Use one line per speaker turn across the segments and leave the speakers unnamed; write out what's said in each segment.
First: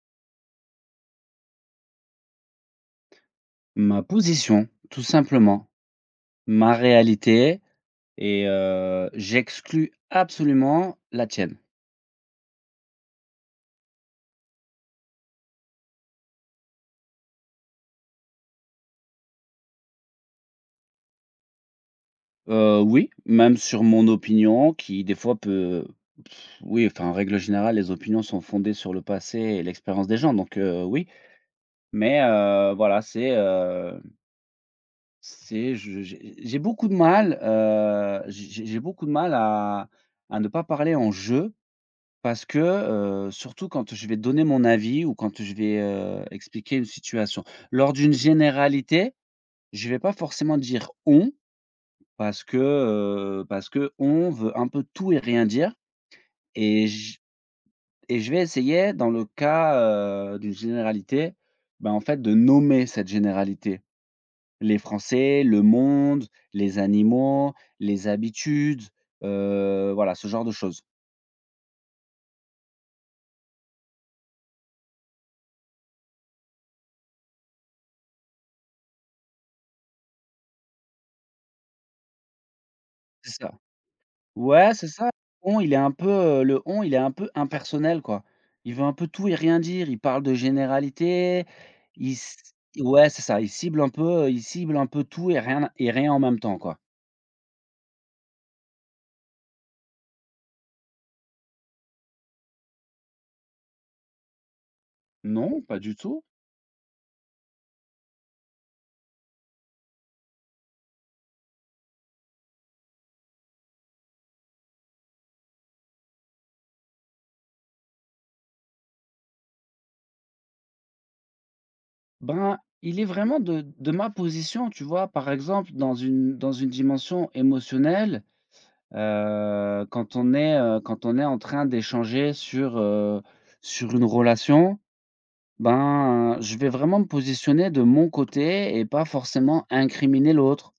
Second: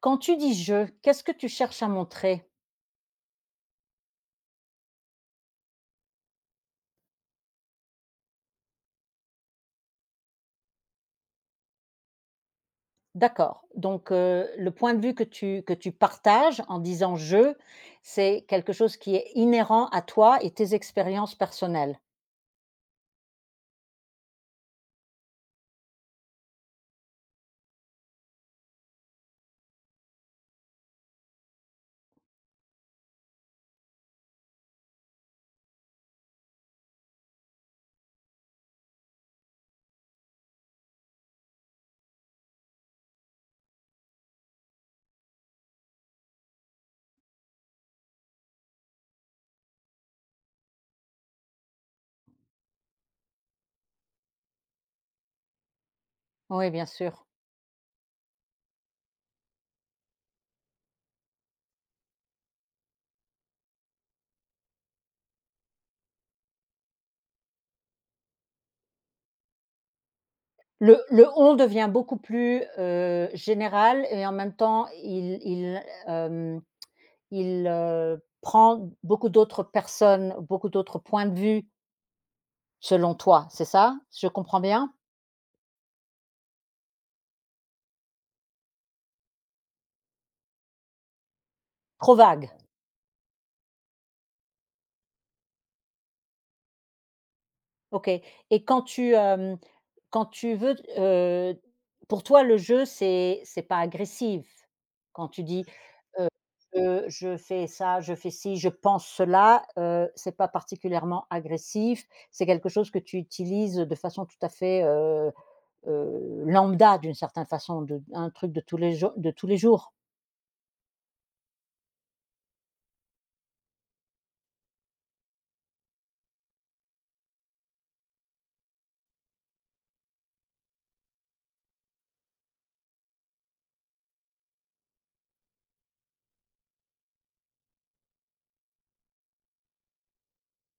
Quand tu dis «je», qu'est-ce que tu cherches à montrer?
Ma position, tout simplement, ma réalité et j'exclus absolument la tienne.
D'accord, donc le point de vue que tu partages en disant «je», c'est quelque chose qui est inhérent à toi et tes expériences personnelles.
Oui, même sur mon opinion qui des fois peut oui, enfin, en règle générale, les opinions sont fondées sur le passé et l'expérience des gens donc oui, mais voilà, c'est je j'ai beaucoup de mal, j'ai beaucoup de mal à ne pas parler en jeu. Parce que, surtout quand je vais donner mon avis ou quand je vais, expliquer une situation. Lors d'une généralité, je vais pas forcément dire «on» parce que "on" veut un peu tout et rien dire
Oui, bien
et j
sûr.
et je vais essayer dans le cas, d'une généralité, ben en fait, de nommer cette généralité. Les Français, le monde, les animaux, les habitudes, voilà, ce genre de choses.
Le «on» devient beaucoup plus, général, et en même temps il prend beaucoup d'autres personnes, beaucoup d'autres points de vue. Selon
C'est
toi,
ça.
c'est ça? Je comprends
Ouais, c'est
bien?
ça. On, il est un peu, le on, il est un peu impersonnel, quoi. Il veut un peu tout et rien dire. Il parle de généralités. Il
Trop
c
vague.
Ouais, c'est ça. Il cible un peu, il cible un peu tout et rien en même temps, quoi.
OK. Et quand tu veux, pour toi le jeu, c'est pas agressif? Quand tu
Non,
dis,
pas du tout.
heu, «Je fais ça, je fais ci, je pense cela», c'est pas particulièrement agressif? C'est quelque chose que tu utilises de façon tout à fait, lambda, d'une certaine façon, de un truc de tous les jours de tous les jours?
Ben, il est vraiment de ma position, tu vois? Par exemple, dans une dimension émotionnelle, quand on est en train d'échanger sur, sur une relation. Ben, je vais vraiment me positionner de mon côté et pas forcément incriminer l'autre.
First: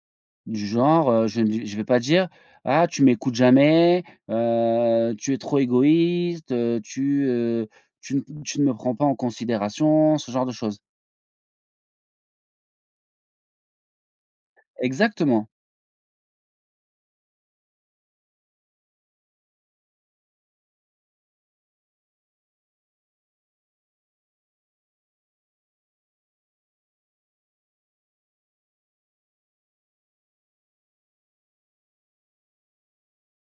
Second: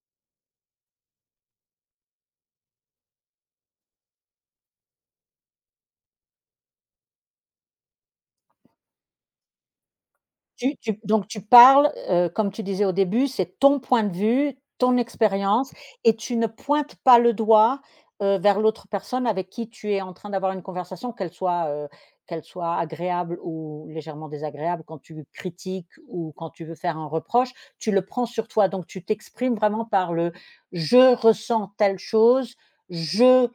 Du genre, je vais pas dire: «Ah, tu m'écoutes jamais, tu es trop égoïste, tu ne me prends pas en considération», ce genre de
Tu
choses.
tu donc tu parles, comme tu disais au début, c'est ton point de vue, ton
Exactement,
expérience, et tu ne pointes pas le doigt, vers l'autre personne avec qui tu es en train d'avoir une conversation, qu'elle soit agréable ou légèrement désagréable. Quand tu critiques ou quand tu veux faire un reproche, tu le prends sur toi. Donc tu t'exprimes vraiment par le: «Je ressens telle chose, je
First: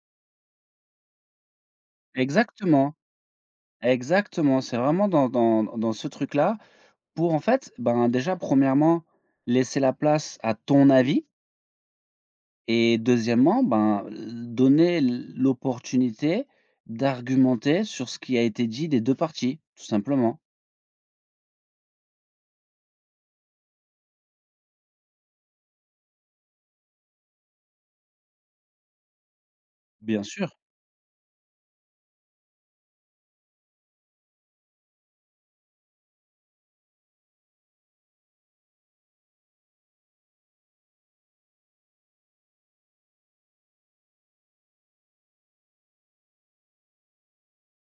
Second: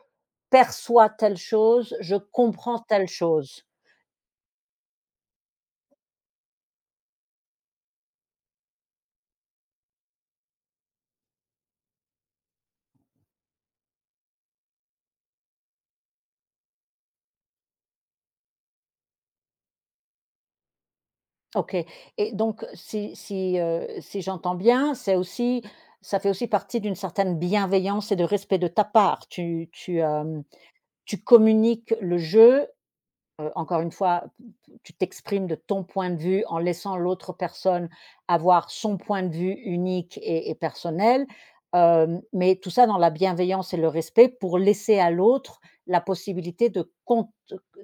perçois telle chose, je comprends
exactement,
telle chose».
exactement. C'est vraiment dans ce truc-là pour en fait, ben, déjà premièrement laisser la place à ton avis. Et deuxièmement, ben, donner l'opportunité d'argumenter sur ce qui a été dit des 2 parties, tout simplement.
OK. Et donc, si j'entends bien, c'est aussi, ça fait aussi partie d'une certaine bienveillance et de respect de ta part. Tu tu,
Bien
hem,
sûr.
tu communiques le jeu. Encore une fois, tu t'exprimes de ton point de vue en laissant l'autre personne avoir son point de vue unique et personnel, mais tout ça dans la bienveillance et le respect, pour laisser à l'autre la possibilité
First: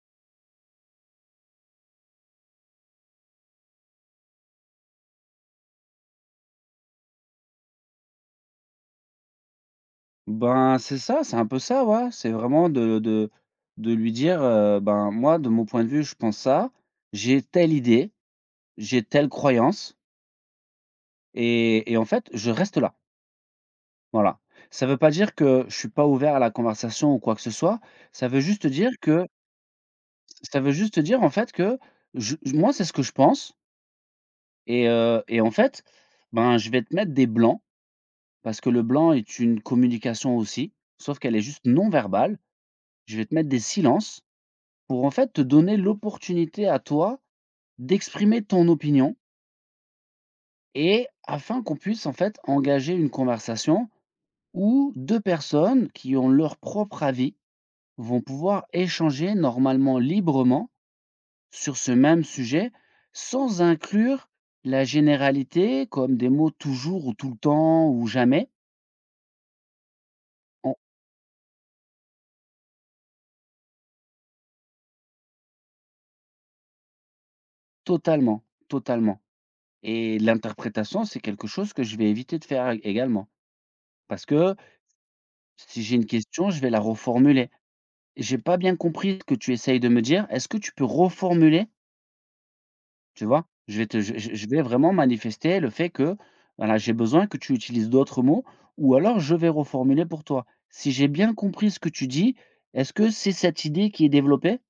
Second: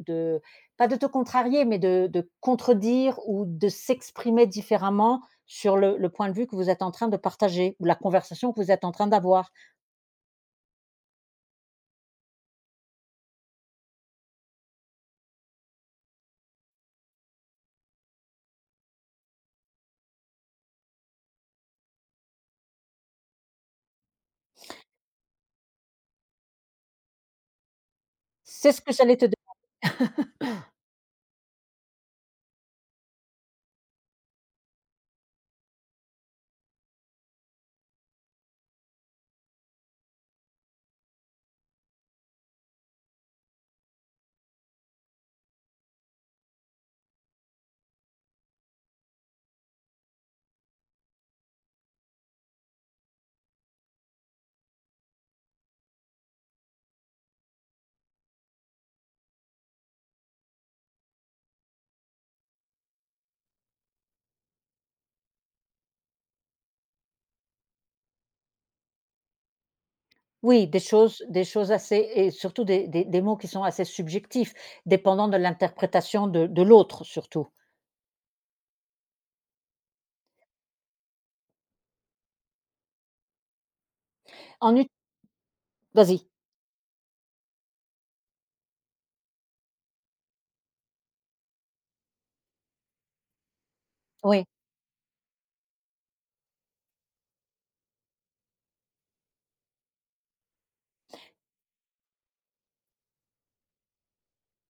de pas, de te contrarier, mais de contredire ou de s'exprimer différemment sur le point de vue que vous êtes en train de partager, ou la conversation que vous êtes en train d'avoir.
Ben, c'est ça, c'est un peu ça, ouais. C'est vraiment de lui dire, «Ben, moi, de mon point de vue, je pense ça, j'ai telle idée, j'ai telle croyance et en fait, je reste là». Voilà. Ça veut pas dire que je suis pas ouvert à la conversation ou quoi que ce soit. Ça veut juste
C'est ce
dire
que j'allais
que
te...
Ça veut juste dire, en fait, que je moi, c'est ce que je pense. Et en fait, ben, je vais te mettre des blancs parce que le blanc est une communication aussi, sauf qu'elle est juste non verbale. Je vais te mettre des silences pour, en fait, te donner l'opportunité à toi d'exprimer ton opinion et afin qu'on puisse, en fait, engager une conversation où 2 personnes qui ont leur propre avis vont pouvoir échanger normalement librement sur ce même sujet sans inclure la généralité comme des mots toujours ou tout le temps ou jamais.
Oui,
On
des choses assez, et surtout des mots qui sont assez subjectifs, dépendant de l'interprétation de l'autre surtout.
Totalement, totalement. Et l'interprétation, c'est quelque chose que je vais éviter de faire ég également. Parce que
En ut
si j'ai une
vas-y,
question, je vais la reformuler. «J'ai pas bien compris ce que tu essayes de me dire, est-ce que tu peux reformuler?» Tu vois? Je je
oui.
je vais vraiment manifester le fait que, voilà, j'ai besoin que tu utilises d'autres mots ou alors je vais reformuler pour toi. «Si j'ai bien compris ce que tu dis, est-ce que c'est cette idée qui est développée?»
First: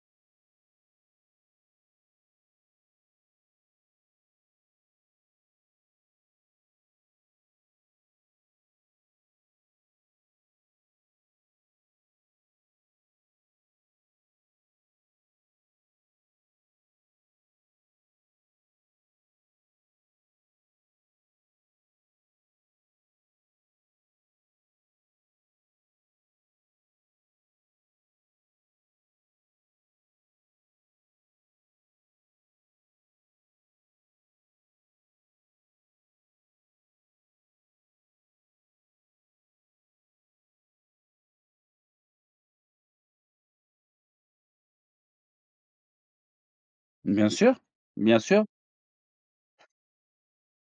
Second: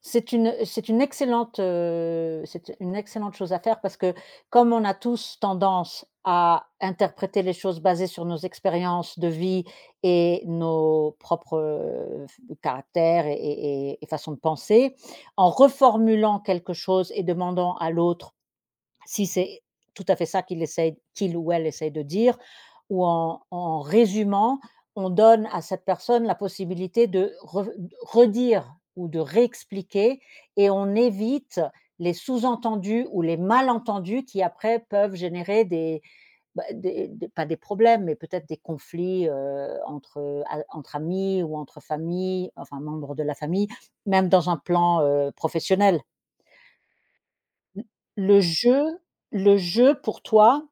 c'est une excellente chose à faire, parce que comme on a tous tendance à interpréter les choses basées sur nos expériences de vie et nos propres, f caractères et façons de penser, en reformulant quelque chose et demandant à l'autre si c'est tout à fait ça qu'il ou elle essaye de dire, ou en résumant, on donne à cette personne la possibilité de re redire ou de réexpliquer, et on évite les sous-entendus ou les malentendus qui après peuvent générer des, bah, des pas des problèmes, mais peut-être des conflits, entre, a entre amis ou entre familles, enfin membres de la famille, même dans un plan, professionnel.
«Bien sûr, bien
le
sûr,
jeu le jeu pour toi,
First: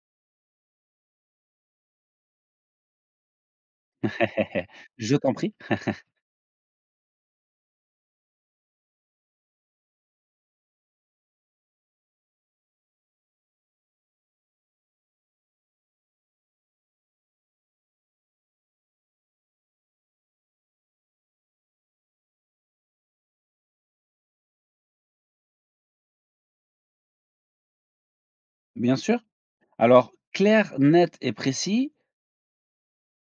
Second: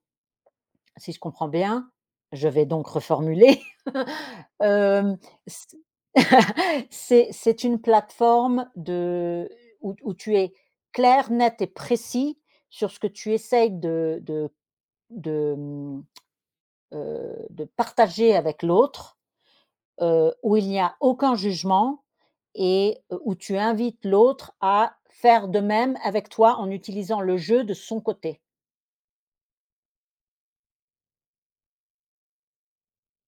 si je comprends bien, je vais donc reformuler,
je
hem,
t'en prie,
c c'est une plateforme de, où où tu es clair, net et précis sur ce que tu essayes de, mmh, de partager avec l'autre, où il n'y a aucun jugement, et où tu invites l'autre à faire de même avec toi en utilisant le jeu de son côté.
bien sûr». Alors, clair, net et précis,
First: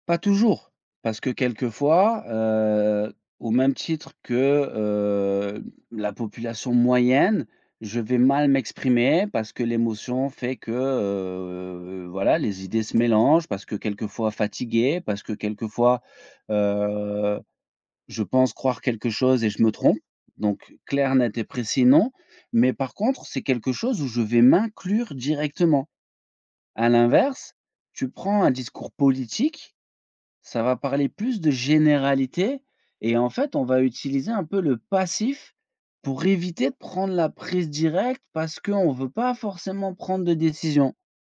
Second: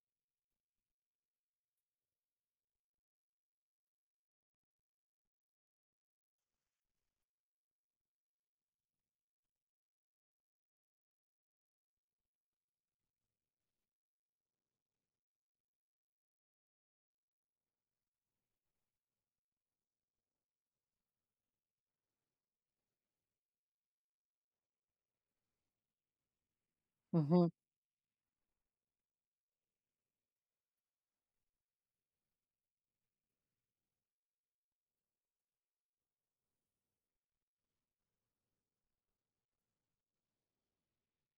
pas toujours, parce que quelquefois, au même titre que, heu, la population moyenne, je vais mal m'exprimer parce que l'émotion fait que, voilà, les idées se mélangent, parce que quelquefois fatigué, parce que quelquefois, heu, je pense croire quelque chose et je me trompe. Donc clair, net et précis, non. Mais par contre, c'est quelque chose où je vais m'inclure directement. À
Mmh.
l'inverse, tu prends un discours politique, ça va parler plus de généralité et en fait, on va utiliser un peu le passif pour éviter de prendre la prise directe parce qu'on ne veut pas forcément prendre de décision,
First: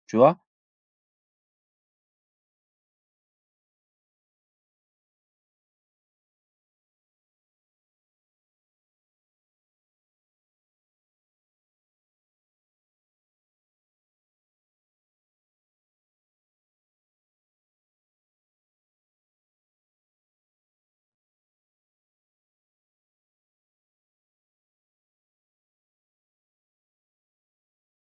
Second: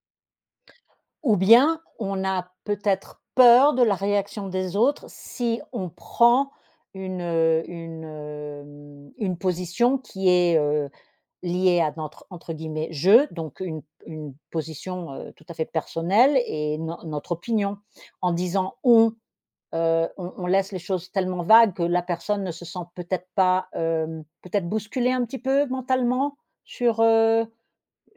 tu vois?
Ou bien on a peut-être peur de la réaction des autres si on prend une position qui est, liée à notre, entre guillemets, jeu, donc une position tout à fait personnelle, et no notre opinion. En disant «on», on laisse les choses tellement vagues que la personne ne se sent peut-être pas, hem, peut-être bousculée un petit peu mentalement sur, euh,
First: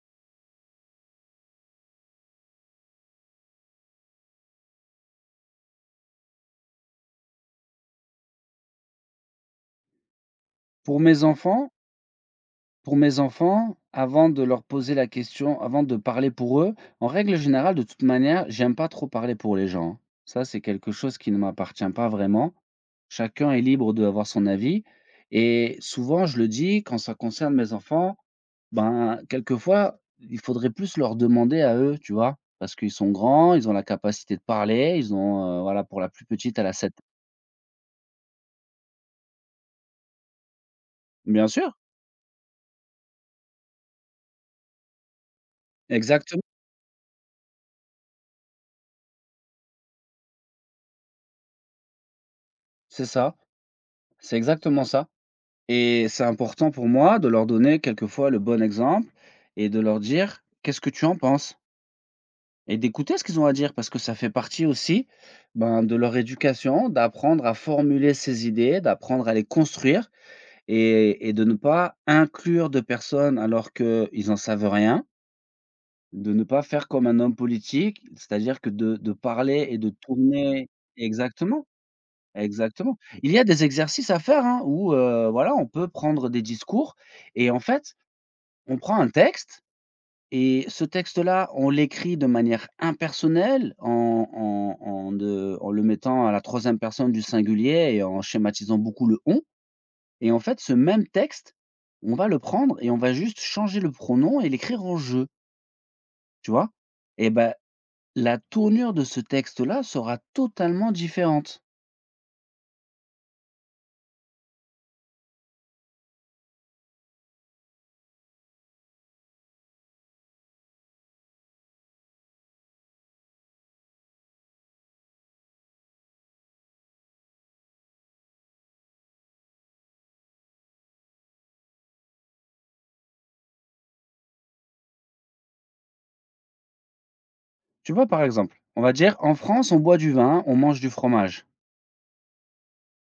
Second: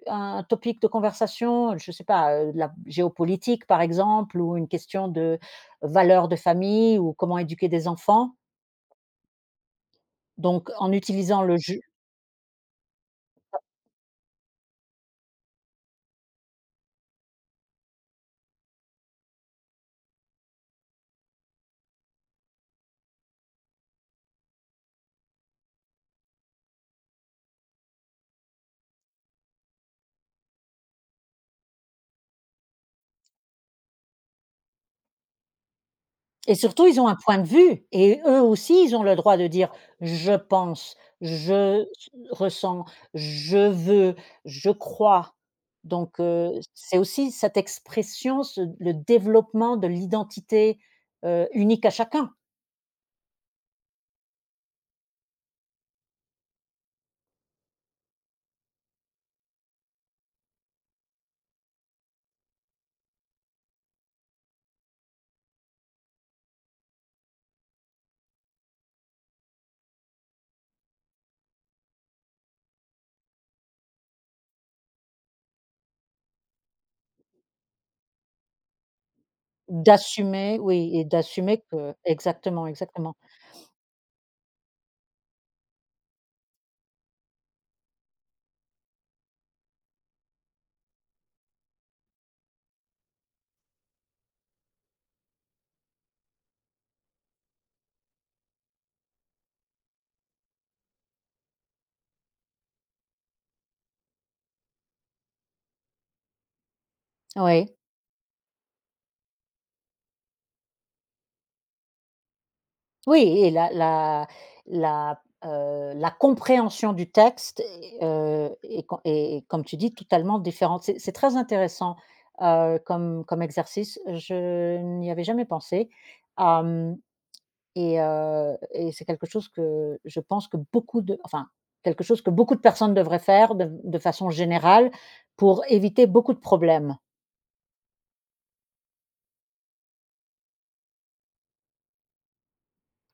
un topic de conversation, je ne sais pas, de la géopolitique par exemple, ou une question de valeurs de famille, ou comment éduquer des enfants. Donc en
Pour mes
utilisant le
enfants,
jeu...
Pour mes enfants, avant de leur poser la question, avant de parler pour eux, en règle générale, de toute manière, j'aime pas trop parler pour les gens, hein. Ça, c'est quelque chose qui ne m'appartient pas vraiment. Chacun est libre d'avoir son avis. Et souvent, je le dis, quand ça concerne mes enfants, ben, quelquefois, il faudrait plus leur demander à eux, tu vois, parce qu'ils sont grands, ils ont la capacité de parler, ils ont, voilà, pour la plus
Et
petite, elle a
surtout
7.
ils ont un point de vue, et eux aussi ils ont le droit de dire: «Je pense,
Bien sûr,
je ressens, je veux, je crois». Donc
exactement,
c'est aussi cette expression, ce le développement de l'identité, unique à chacun.
c'est ça, c'est exactement ça. Et c'est important pour moi de leur donner quelquefois le bon exemple et de leur dire: «Qu'est-ce que tu en penses?» et d'écouter ce qu'ils ont à dire parce que ça fait partie aussi, ben, de leur éducation, d'apprendre à formuler ses idées, d'apprendre à les construire et de ne pas inclure de personnes alors qu'ils en savent rien, de ne pas faire comme un homme politique, c'est-à-dire que de parler et de
D'assumer,
tourner.
oui, et d'assumer
Exactement,
que, exactement,
exactement.
exactement.
Il y a des exercices à faire, hein, où, voilà, on peut prendre des discours et en fait on prend un texte et ce texte-là, on l'écrit de manière impersonnelle en en en ne en le mettant à la troisième personne du singulier et en schématisant beaucoup le «on» et en fait, ce même texte, on va le prendre et on va juste changer le pronom et l'écrire en «je», tu vois? Et ben,
Oui.
la tournure de ce texte-là sera totalement différente.
Oui, et la, la compréhension du texte et, com... et comme tu dis, totalement différente. C'est très intéressant, comme exercice. Je n'y avais jamais pensé, hem, et c'est quelque chose que je pense que beaucoup de enfin, quelque chose que beaucoup de personnes devraient faire de façon générale, pour éviter beaucoup de problèmes.
Tu vois, par exemple, on va dire: «En France, on boit du vin, on mange du fromage».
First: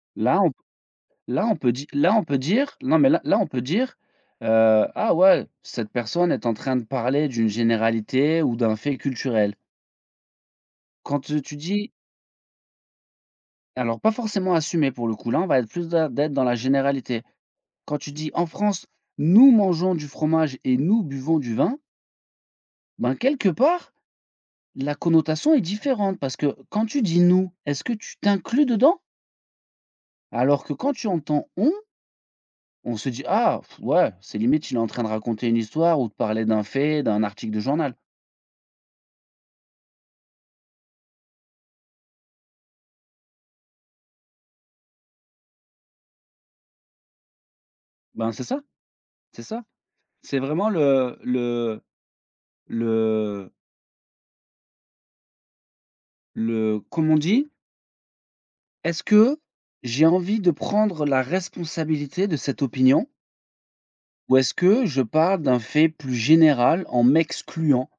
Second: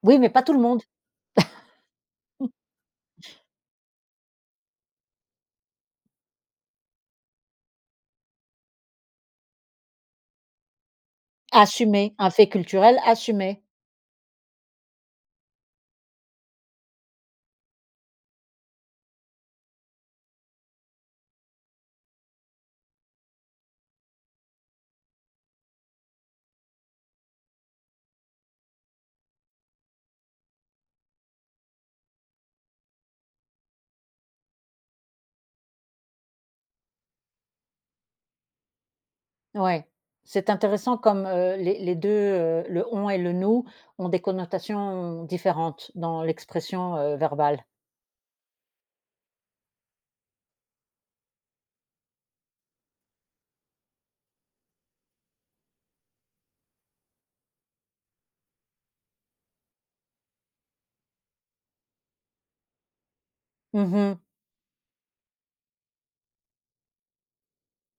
Oui, mais
Là,
pas tout le monde.
Là, on peut dire, là, on peut dire non, mais là, on peut dire, «Ah ouais, cette personne est en train de parler d'une généralité ou d'un fait culturel». Quand tu tu dis
Assumer, un fait culturel, assumer.
Alors pas forcément assumer pour le coup, là, on va être plus da d'être dans la généralité. Quand tu dis: «En France, nous mangeons du fromage et nous buvons du vin», ben, quelque part, la connotation est différente parce que quand tu dis: «Nous», est-ce que tu t'inclus dedans? Alors que quand tu entends: «On», on se dit: «Ah, ouais, c'est limite il est en train de raconter une histoire ou de parler d'un fait, d'un article de journal».
Ouais, c'est intéressant comme, les 2, le «on» et le «nous» ont des connotations différentes dans l'expression, verbale.
Ben, c'est ça, c'est ça. C'est vraiment le le comme on dit, est-ce que j'ai envie de prendre la responsabilité de cette opinion
Mmh,
ou est-ce que je parle d'un fait plus général en m'excluant?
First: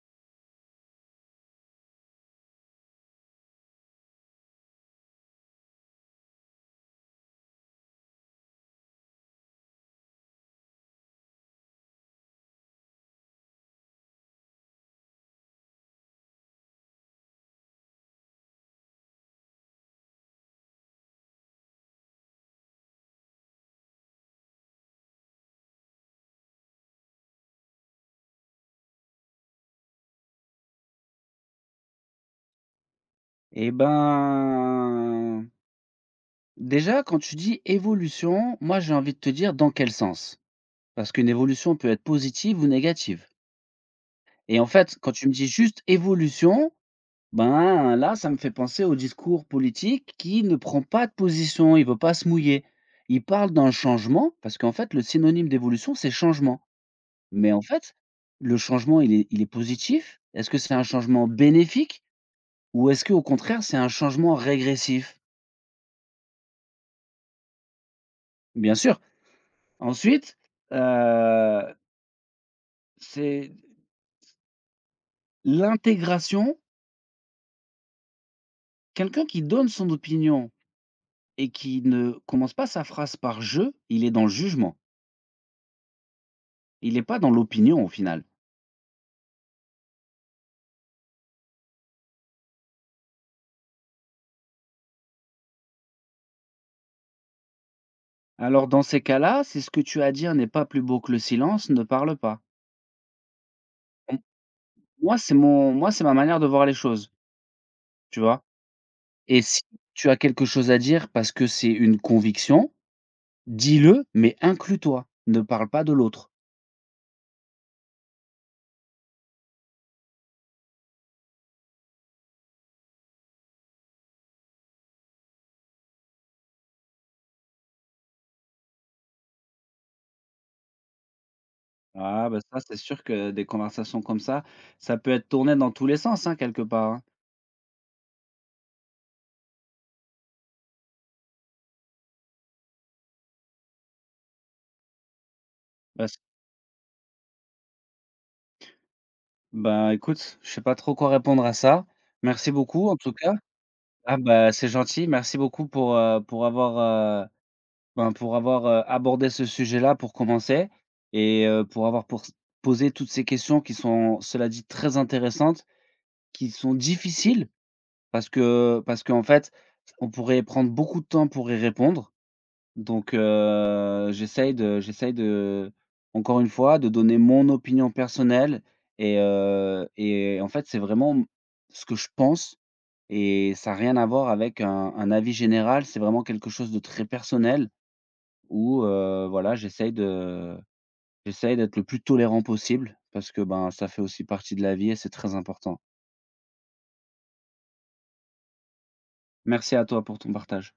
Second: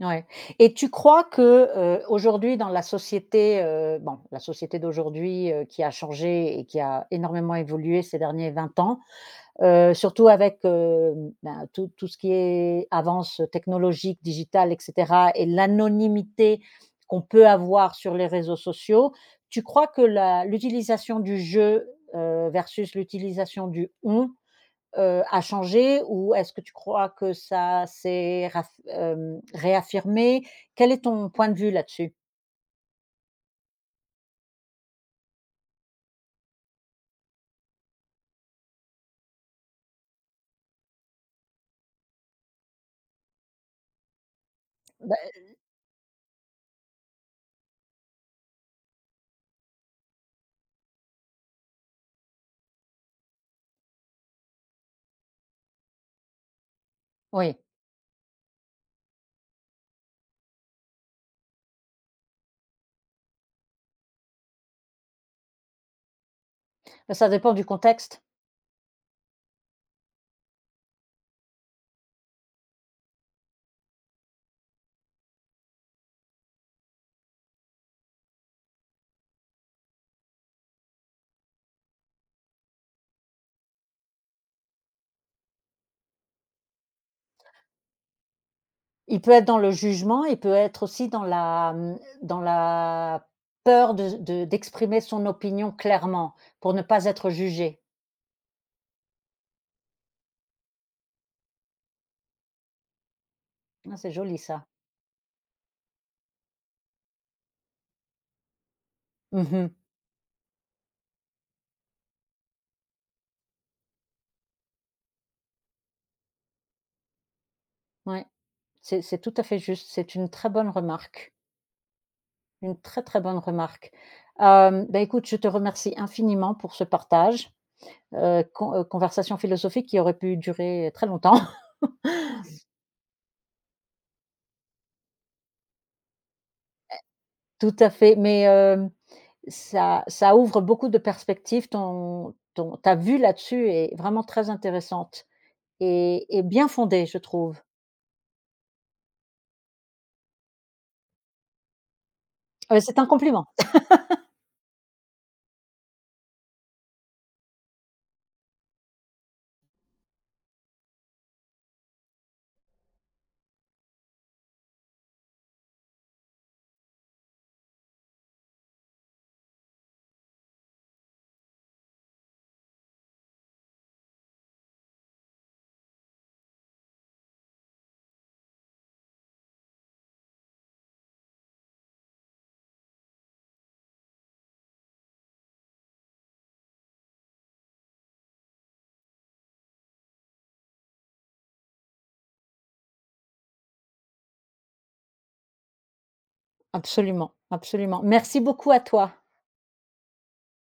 ouais. Et tu crois que, aujourd'hui dans la société, bon, la société d'aujourd'hui, qui a changé et qui a énormément évolué ces derniers 20 ans, surtout avec, ben, tout ce qui est avance technologique, digitale et cetera, et l'anonymité qu'on peut avoir sur les réseaux sociaux, tu crois que la, l'utilisation du jeu versus l'utilisation du «on», a changé, ou est-ce que tu crois que ça s'est réaffirmé? Quel est ton point de vue là-dessus?
Et ben, déjà quand tu dis évolution, moi j'ai envie de te dire dans quel sens? Parce qu'une évolution peut être positive ou négative. Et en fait, quand
Bah,
tu me dis juste évolution, ben, là, ça me fait penser au discours politique qui ne prend pas de position, il veut pas se mouiller. Il parle d'un changement parce qu'en fait, le synonyme d'évolution, c'est changement. Mais
oui,
en fait, le changement, il est positif? Est-ce que c'est un changement bénéfique ou est-ce que au contraire, c'est un changement régressif?
bah, ça dépend du contexte.
Bien sûr. Ensuite, heu, c'est l'intégration. Quelqu'un qui donne son opinion et qui ne commence pas sa phrase par «je», il est dans le jugement. Il est pas dans l'opinion au final.
Il peut être dans le jugement, il peut être aussi dans la peur de d'exprimer son opinion clairement, pour ne pas être jugé.
Alors dans ces cas-là, si ce que tu as à dire n'est pas plus beau que le silence, ne parle pas.
Ah, c'est
M
joli ça.
moi, c'est ma manière de voir les choses, tu vois? Et si
Mmh.
tu as quelque chose à dire parce que c'est une conviction, dis-le, mais inclus-toi, ne parle pas de l'autre.
Ouais, c'est tout à fait juste. C'est une très bonne remarque, une très, très bonne remarque. Bah, écoute, je te remercie infiniment pour ce partage, conversation philosophique qui aurait pu durer très longtemps.
Ah bah, ça, c'est sûr que des conversations comme ça peut être tourné dans tous les sens, hein, quelque part, hein.
Tout à fait, mais hem ça ouvre beaucoup de perspectives, ton ton ta vue là-dessus est vraiment très intéressante
Parce
et bien fondée, je trouve.
Bah, écoute, je sais pas trop quoi répondre à ça. Merci beaucoup en
C'est un
tout cas.
compliment.
Ah bah, c'est gentil, merci beaucoup pour avoir, ben, pour avoir, abordé ce sujet-là pour commencer et pour avoir pour s posé toutes ces questions qui sont, cela dit, très intéressantes, qui sont difficiles parce que parce qu'en fait, on pourrait prendre beaucoup de temps pour y répondre. Donc j'essaye de, encore une fois, de donner mon opinion personnelle et en fait, c'est vraiment, ce que je pense et ça a rien à voir avec un avis général, c'est vraiment quelque chose de très personnel où, voilà, j'essaye d'être le plus tolérant possible parce que, ben, ça fait aussi partie de la vie et c'est très important.
Absolument, absolument. Merci beaucoup à toi.
Merci à toi pour ton partage.